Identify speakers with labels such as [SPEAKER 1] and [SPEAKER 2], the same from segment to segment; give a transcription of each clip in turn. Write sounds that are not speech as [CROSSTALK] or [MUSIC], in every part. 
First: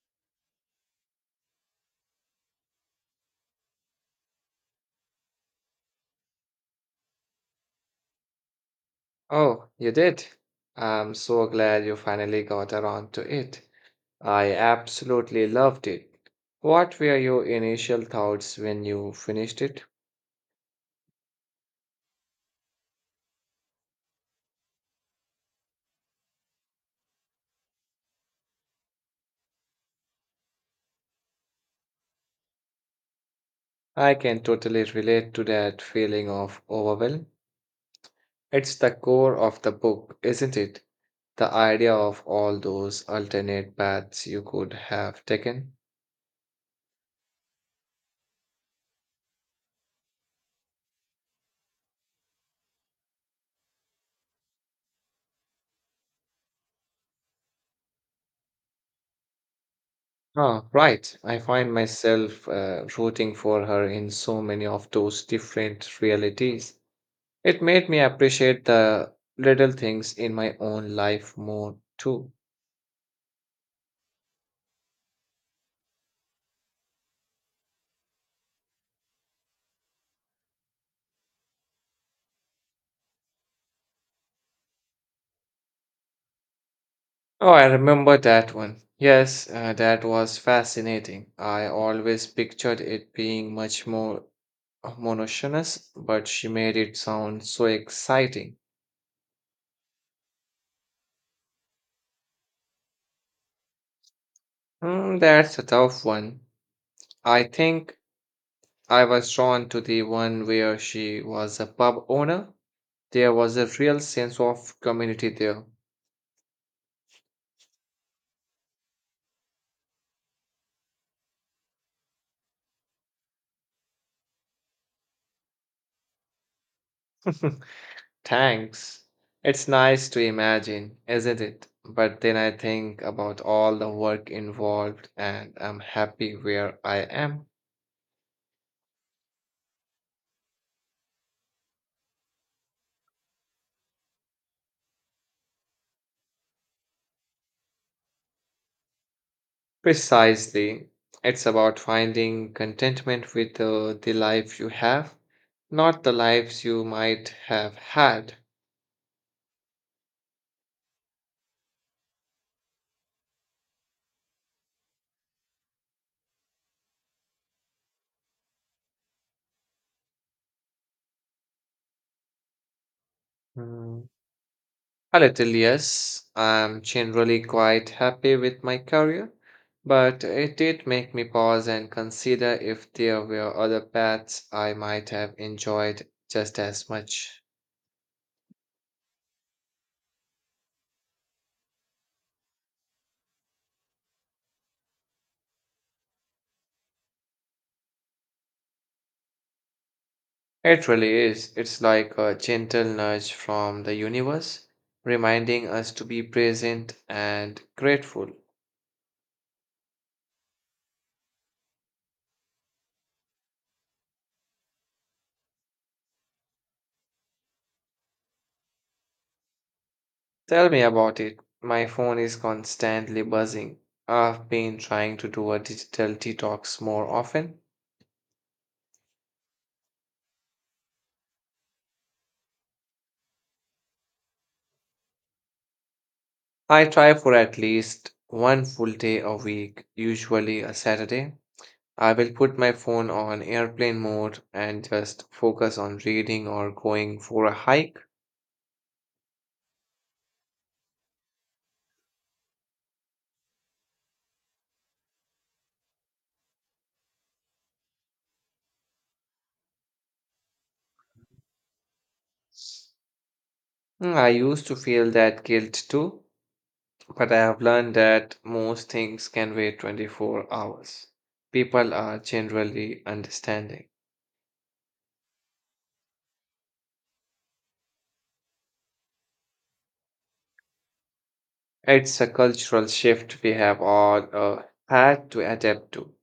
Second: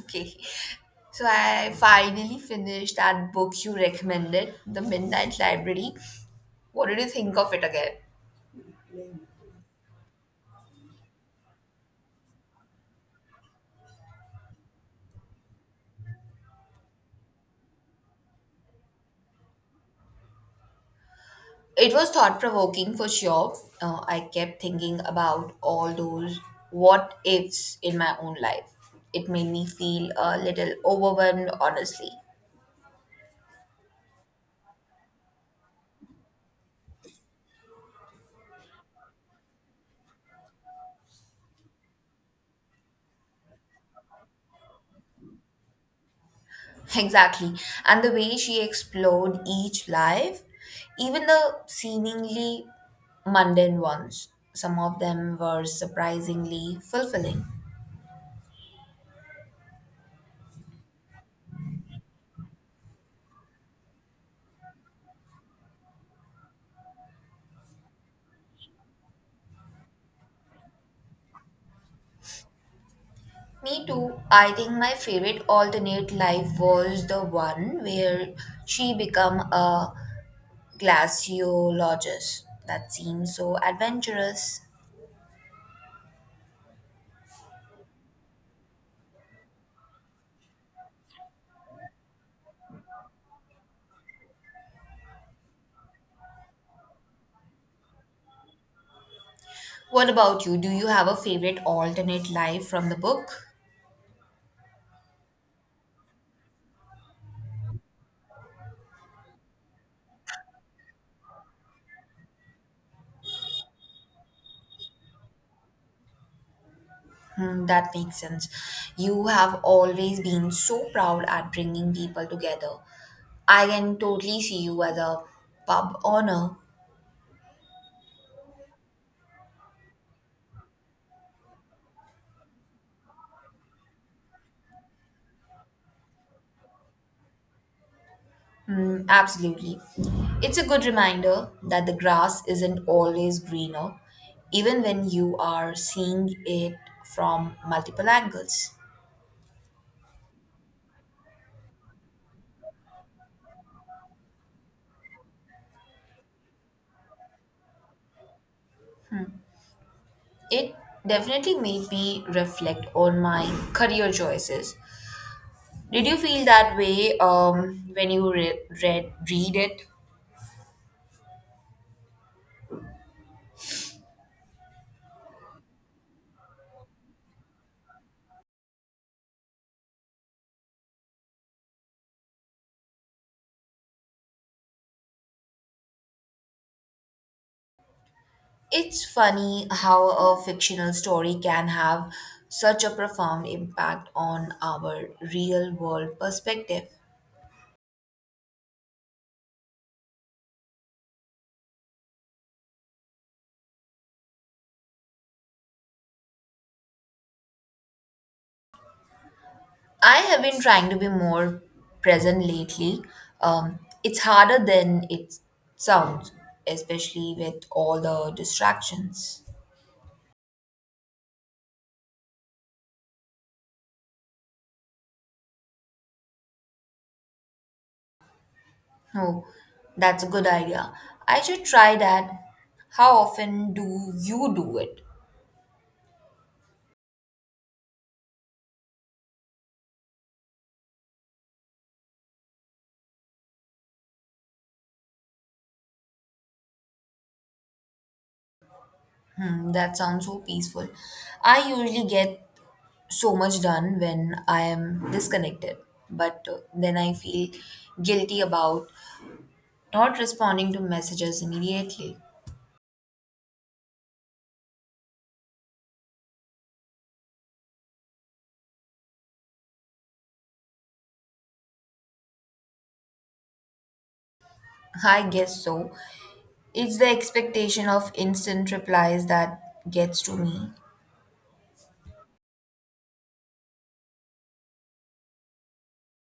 [SPEAKER 1] Okay. So I finally finished that book you recommended, The Midnight Library. What did you think of it again?
[SPEAKER 2] Oh, you did? I'm so glad you finally got around to it. I absolutely loved it. What were your initial thoughts when you finished it?
[SPEAKER 1] It was thought provoking for sure. I kept thinking about all those what ifs in my own life. It made me feel a little overwhelmed, honestly.
[SPEAKER 2] I can totally relate to that feeling of overwhelm. It's the core of the book, isn't it? The idea of all those alternate paths you could have taken.
[SPEAKER 1] Exactly. And the way she explored each life, even the seemingly mundane ones, some of them were surprisingly fulfilling.
[SPEAKER 2] Ah, right. I find myself rooting for her in so many of those different realities. It made me appreciate the little things in my own life more too.
[SPEAKER 1] Me too. I think my favorite alternate life was the one where she became a glaciologist. That seems so adventurous.
[SPEAKER 2] Oh, I remember that one. Yes, that was fascinating. I always pictured it being much more monotonous, but she made it sound so exciting.
[SPEAKER 1] What about you? Do you have a favorite alternate life from the book?
[SPEAKER 2] Hmm, that's a tough one. I think I was drawn to the one where she was a pub owner. There was a real sense of community there.
[SPEAKER 1] Hmm, that makes sense. You have always been so proud at bringing people together. I can totally see you as a pub owner.
[SPEAKER 2] [LAUGHS] Thanks. It's nice to imagine, isn't it? But then I think about all the work involved and I'm happy where I am.
[SPEAKER 1] Mm, absolutely. It's a good reminder that the grass isn't always greener, even when you are seeing it from multiple angles.
[SPEAKER 2] Precisely. It's about finding contentment with the life you have, not the lives you might have had.
[SPEAKER 1] It definitely made me reflect on my career choices. Did you feel that way when you read it?
[SPEAKER 2] Hmm. A little, yes. I'm generally quite happy with my career, but it did make me pause and consider if there were other paths I might have enjoyed just as much.
[SPEAKER 1] It's funny how a fictional story can have such a profound impact on our real world perspective.
[SPEAKER 2] It really is. It's like a gentle nudge from the universe, reminding us to be present and grateful.
[SPEAKER 1] I have been trying to be more present lately. It's harder than it sounds, especially with all the distractions.
[SPEAKER 2] Tell me about it. My phone is constantly buzzing. I've been trying to do a digital detox more often.
[SPEAKER 1] Oh, that's a good idea. I should try that. How often do you do it?
[SPEAKER 2] I try for at least one full day a week, usually a Saturday. I will put my phone on airplane mode and just focus on reading or going for a hike.
[SPEAKER 1] Hmm, that sounds so peaceful. I usually get so much done when I am disconnected, but then I feel guilty about not responding to messages immediately.
[SPEAKER 2] Mm, I used to feel that guilt too, but I have learned that most things can wait 24 hours. People are generally understanding.
[SPEAKER 1] [LAUGHS] I guess so. It's the expectation of instant replies that gets to me.
[SPEAKER 2] It's a cultural shift we have all had to adapt to.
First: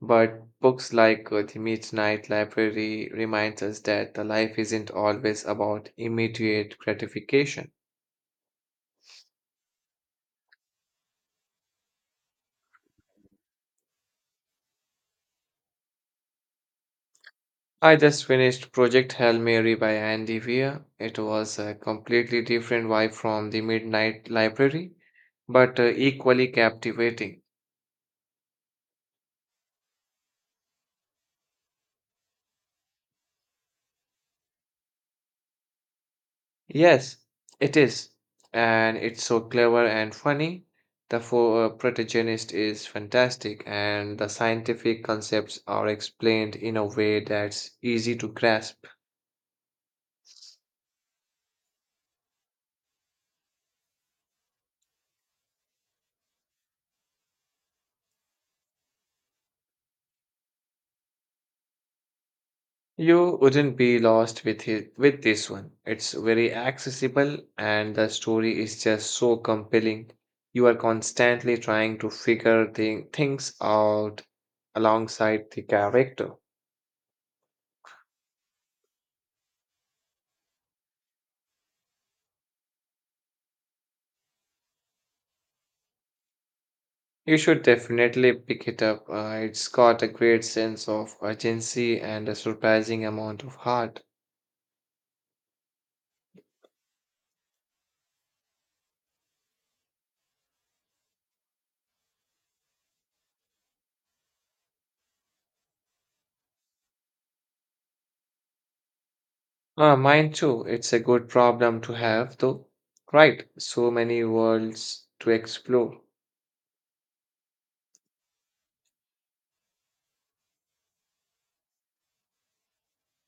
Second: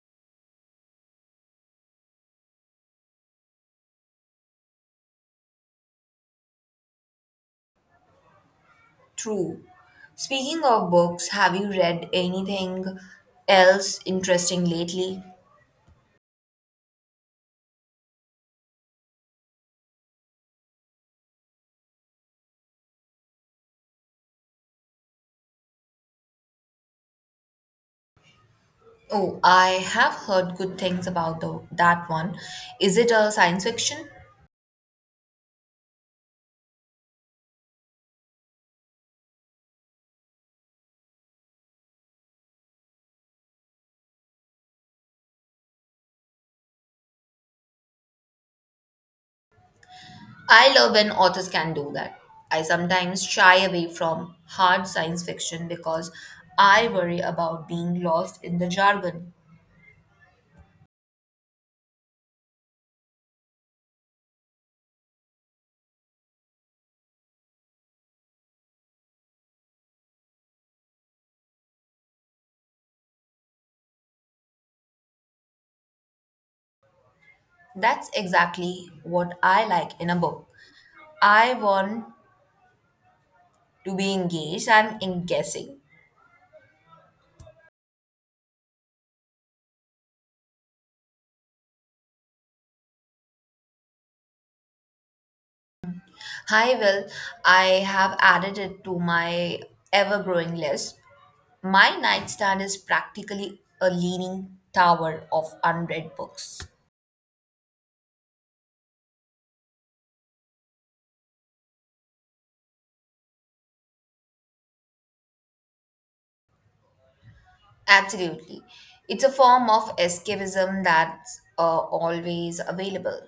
[SPEAKER 2] But books like The Midnight Library reminds us that the life isn't always about immediate gratification.
[SPEAKER 1] True. Speaking of books, have you read anything else interesting lately?
[SPEAKER 2] I just finished Project Hail Mary by Andy Weir. It was a completely different vibe from The Midnight Library, but equally captivating.
[SPEAKER 1] Oh, I have heard good things about that one. Is it a science fiction?
[SPEAKER 2] Yes, it is. And it's so clever and funny. The protagonist is fantastic, and the scientific concepts are explained in a way that's easy to grasp.
[SPEAKER 1] I love when authors can do that. I sometimes shy away from hard science fiction because I worry about being lost in the jargon.
[SPEAKER 2] You wouldn't be lost with it, with this one. It's very accessible, and the story is just so compelling. You are constantly trying to figure things out alongside the character.
[SPEAKER 1] That's exactly what I like in a book. I want to be engaged. I'm in guessing.
[SPEAKER 2] You should definitely pick it up. It's got a great sense of urgency and a surprising amount of heart.
[SPEAKER 1] Hi, Will. I have added it to my ever growing list. My nightstand is practically a leaning tower of unread books.
[SPEAKER 2] Ah, mine too. It's a good problem to have, though. Right, so many worlds to explore.
[SPEAKER 1] Absolutely. It's a form of escapism that's always available.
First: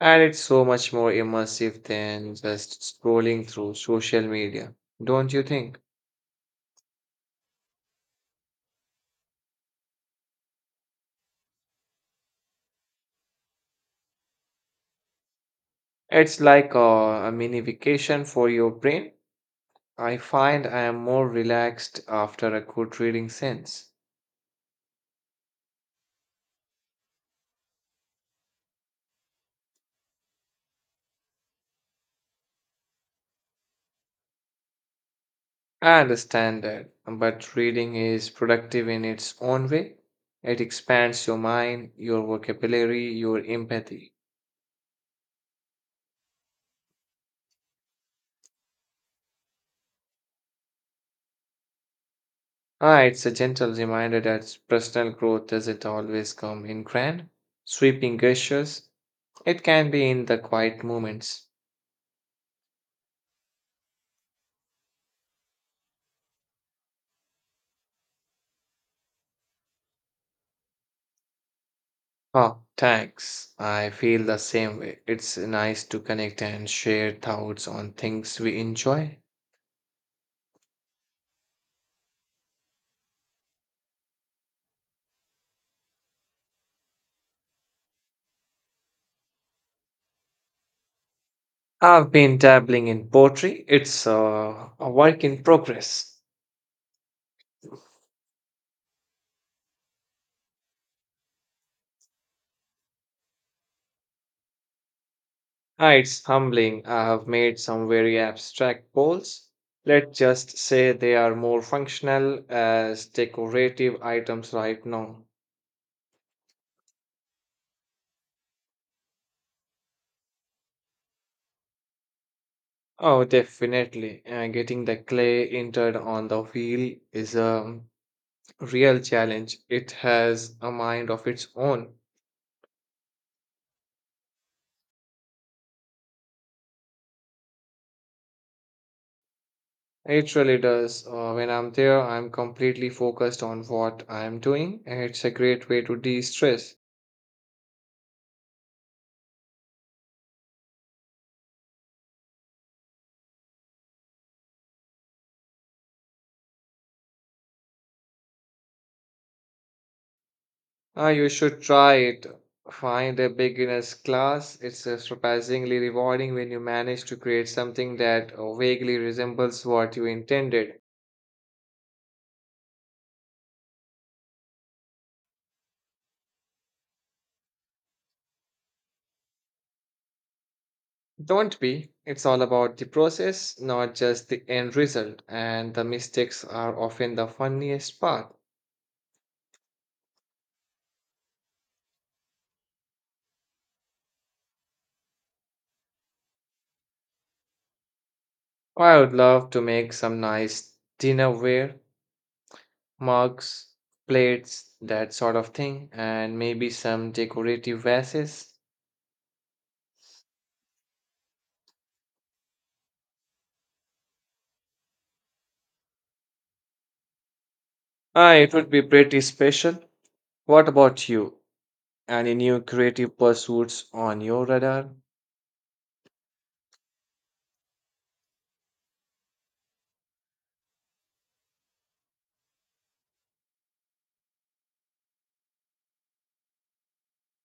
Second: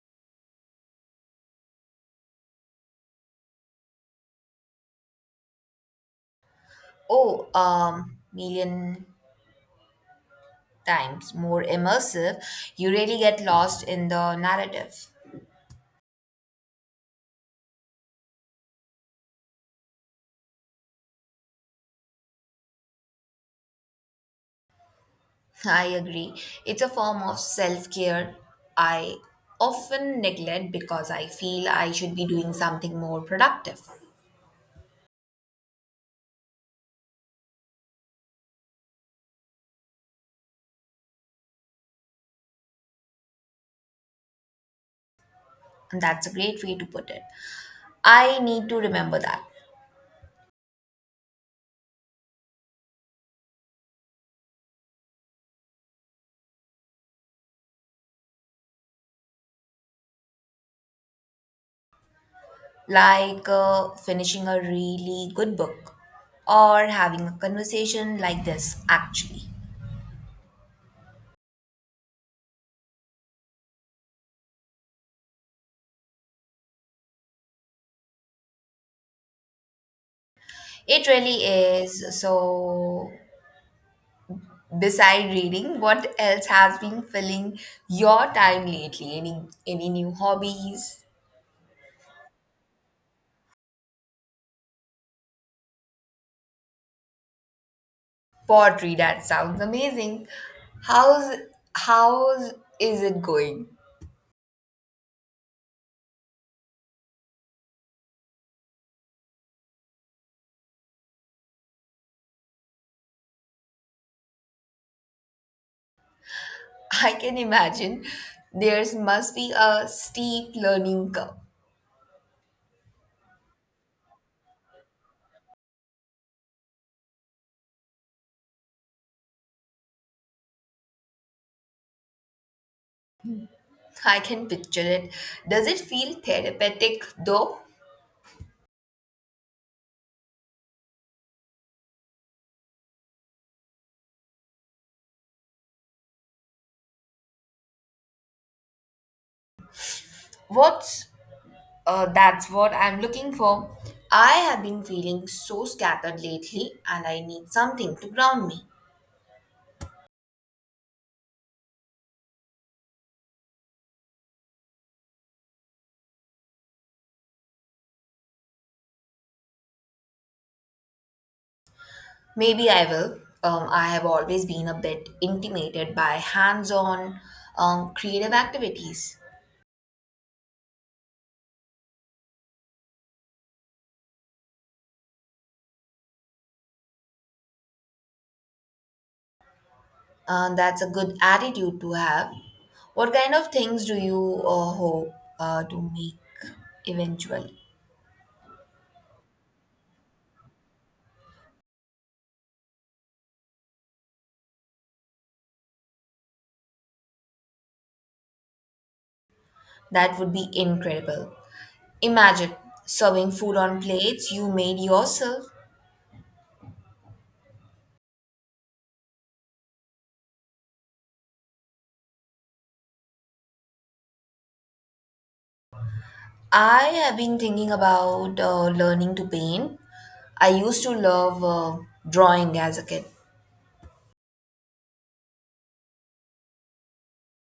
[SPEAKER 2] And it's so much more immersive than just scrolling through social media, don't you think?
[SPEAKER 1] Oh, million times more immersive. You really get lost in the narrative.
[SPEAKER 2] It's like a mini vacation for your brain. I find I am more relaxed after a good reading sense.
[SPEAKER 1] I agree. It's a form of self care I often neglect because I feel I should be doing something more productive.
[SPEAKER 2] I understand that, but reading is productive in its own way. It expands your mind, your vocabulary, your empathy.
[SPEAKER 1] And that's a great way to put it. I need to remember that.
[SPEAKER 2] Ah, it's a gentle reminder that personal growth doesn't always come in grand, sweeping gestures. It can be in the quiet moments.
[SPEAKER 1] Like finishing a really good book or having a conversation like this, actually.
[SPEAKER 2] Oh, thanks. I feel the same way. It's nice to connect and share thoughts on things we enjoy.
[SPEAKER 1] It really is. So, beside reading, what else has been filling your time lately? Any new hobbies?
[SPEAKER 2] I've been dabbling in poetry. It's a work in progress.
[SPEAKER 1] Pottery, that sounds amazing. How's how's is it going?
[SPEAKER 2] Ah, it's humbling. I have made some very abstract goals. Let's just say they are more functional as decorative items right now.
[SPEAKER 1] [LAUGHS] I can imagine there's must be a steep learning curve.
[SPEAKER 2] Oh, definitely. Getting the clay entered on the wheel is a real challenge. It has a mind of its own.
[SPEAKER 1] I can picture it. Does it feel therapeutic though?
[SPEAKER 2] It really does. When I'm there, I'm completely focused on what I'm doing, and it's a great way to de stress.
[SPEAKER 1] What's That's what I'm looking for. I have been feeling so scattered lately and I need something to ground me.
[SPEAKER 2] Ah, you should try it. Find a beginner's class. It's surprisingly rewarding when you manage to create something that vaguely resembles what you intended.
[SPEAKER 1] Maybe I will. I have always been a bit intimidated by hands on creative activities.
[SPEAKER 2] Don't be. It's all about the process, not just the end result, and the mistakes are often the funniest part.
[SPEAKER 1] That's a good attitude to have. What kind of things do you hope to make eventually?
[SPEAKER 2] I would love to make some nice dinnerware, mugs, plates, that sort of thing, and maybe some decorative vases.
[SPEAKER 1] That would be incredible. Imagine serving food on plates you made yourself.
[SPEAKER 2] Ah, it would be pretty special. What about you? Any new creative pursuits on your radar?
[SPEAKER 1] I have been thinking about learning to paint. I used to love drawing as a kid.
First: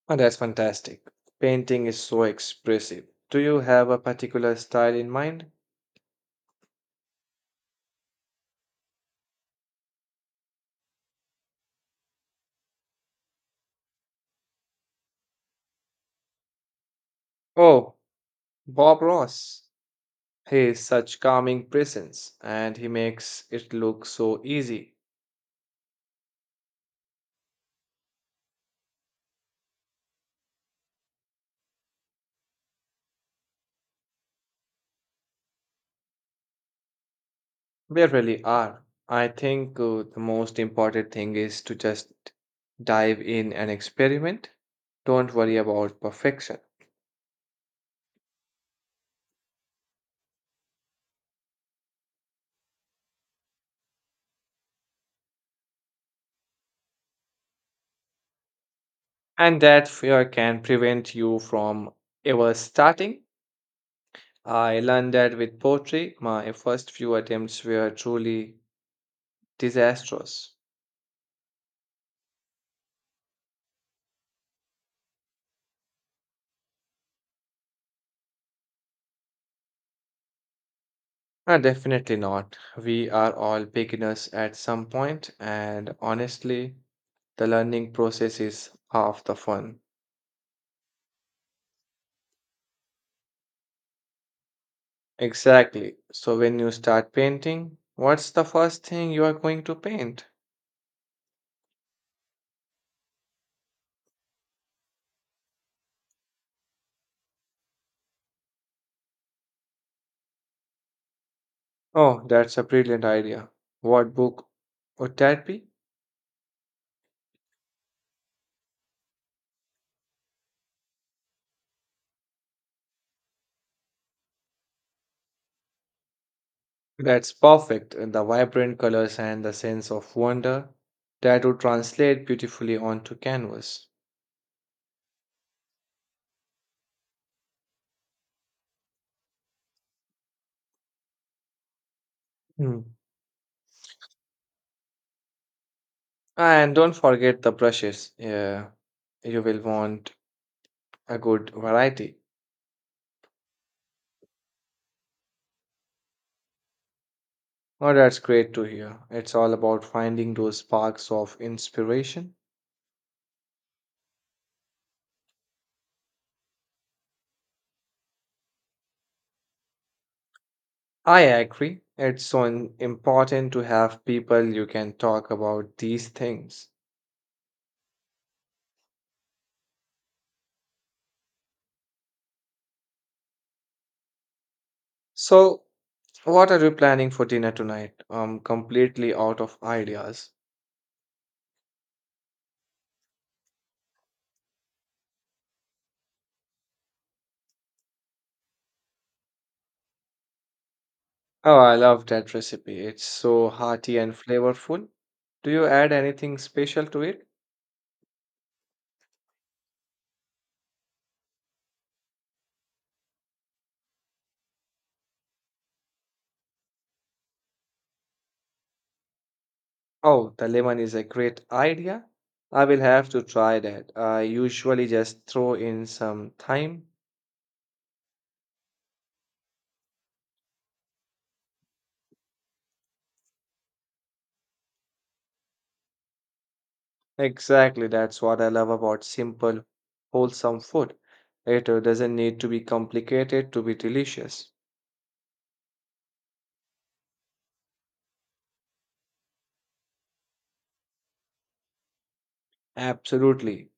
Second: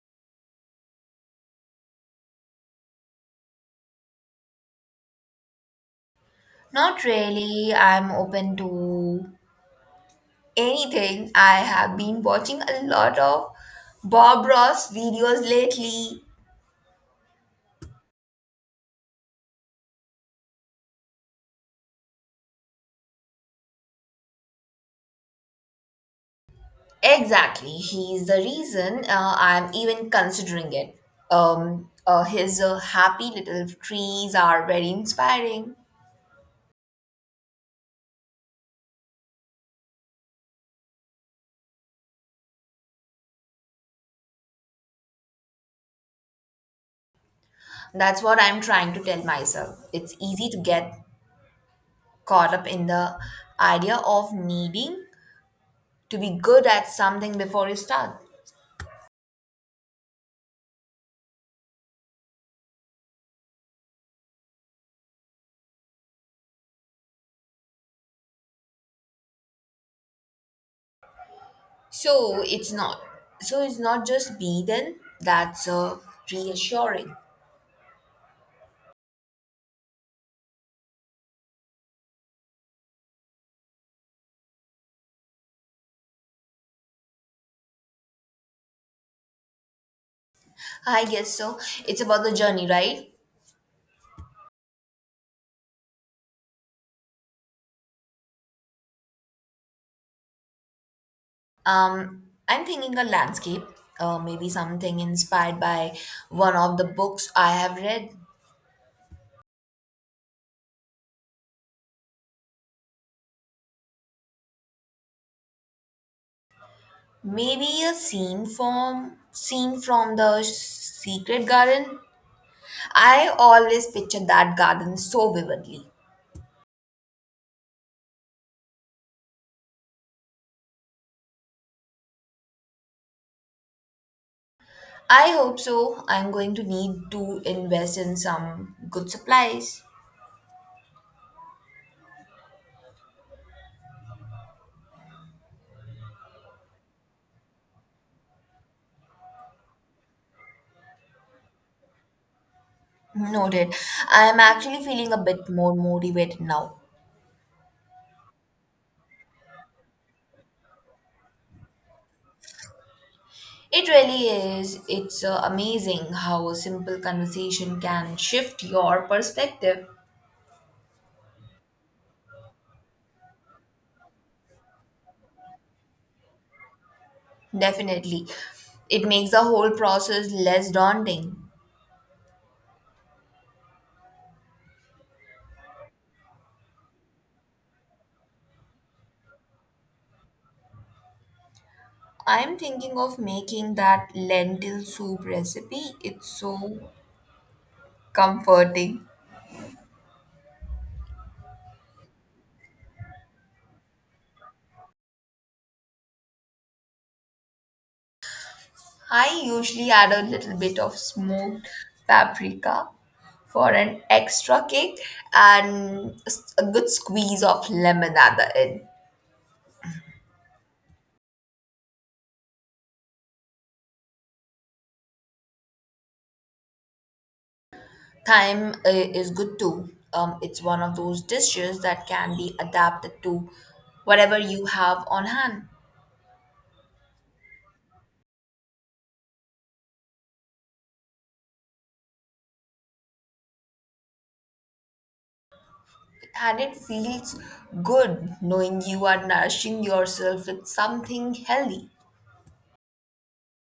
[SPEAKER 2] Oh, that's fantastic. Painting is so expressive. Do you have a particular style in mind?
[SPEAKER 1] Not really. I'm open to anything. I have been watching a lot of Bob Ross videos lately.
[SPEAKER 2] Oh, Bob Ross. He is such calming presence and he makes it look so easy.
[SPEAKER 1] Exactly. He's the reason I'm even considering it. His happy little trees are very inspiring.
[SPEAKER 2] They really are. I think the most important thing is to just dive in and experiment. Don't worry about perfection.
[SPEAKER 1] That's what I'm trying to tell myself. It's easy to get caught up in the idea of needing to be good at something before you start.
[SPEAKER 2] And that fear can prevent you from ever starting. I learned that with poetry, my first few attempts were truly disastrous.
[SPEAKER 1] So it's not. So it's not just be then. That's reassuring.
[SPEAKER 2] Definitely not. We are all beginners at some point, and honestly, the learning process is half the fun.
[SPEAKER 1] I guess so. It's about the journey, right?
[SPEAKER 2] Exactly. So, when you start painting, what's the first thing you are going to paint?
[SPEAKER 1] Um, I'm thinking a landscape, maybe something inspired by one of the books I have read.
[SPEAKER 2] Oh, that's a brilliant idea. What book would that be?
[SPEAKER 1] Maybe a scene from the Secret Garden. I always picture that garden so vividly.
[SPEAKER 2] That's perfect. And the vibrant colors and the sense of wonder that would translate beautifully onto canvas.
[SPEAKER 1] I hope so. I'm going to need to invest in some good supplies.
[SPEAKER 2] Hmm. And don't forget the brushes. Yeah, you will want a good variety.
[SPEAKER 1] Noted. I'm actually feeling a bit more motivated now.
[SPEAKER 2] Oh, that's great to hear. It's all about finding those sparks of inspiration.
[SPEAKER 1] It really is. It's amazing how a simple conversation can shift your perspective.
[SPEAKER 2] I agree. It's so important to have people you can talk about these things.
[SPEAKER 1] Definitely. It makes the whole process less daunting.
[SPEAKER 2] So, what are you planning for dinner tonight? I'm completely out of ideas.
[SPEAKER 1] I'm thinking of making that lentil soup recipe. It's so comforting.
[SPEAKER 2] Oh, I love that recipe. It's so hearty and flavorful. Do you add anything special to it?
[SPEAKER 1] I usually add a little bit of smoked paprika for an extra kick and a good squeeze of lemon at the end.
[SPEAKER 2] Oh, the lemon is a great idea. I will have to try that. I usually just throw in some thyme.
[SPEAKER 1] Thyme is good too. It's one of those dishes that can be adapted to whatever you have on hand.
[SPEAKER 2] Exactly, that's what I love about simple, wholesome food. It doesn't need to be complicated to be delicious.
[SPEAKER 1] And it feels good knowing you are nourishing yourself with something healthy.
[SPEAKER 2] Absolutely.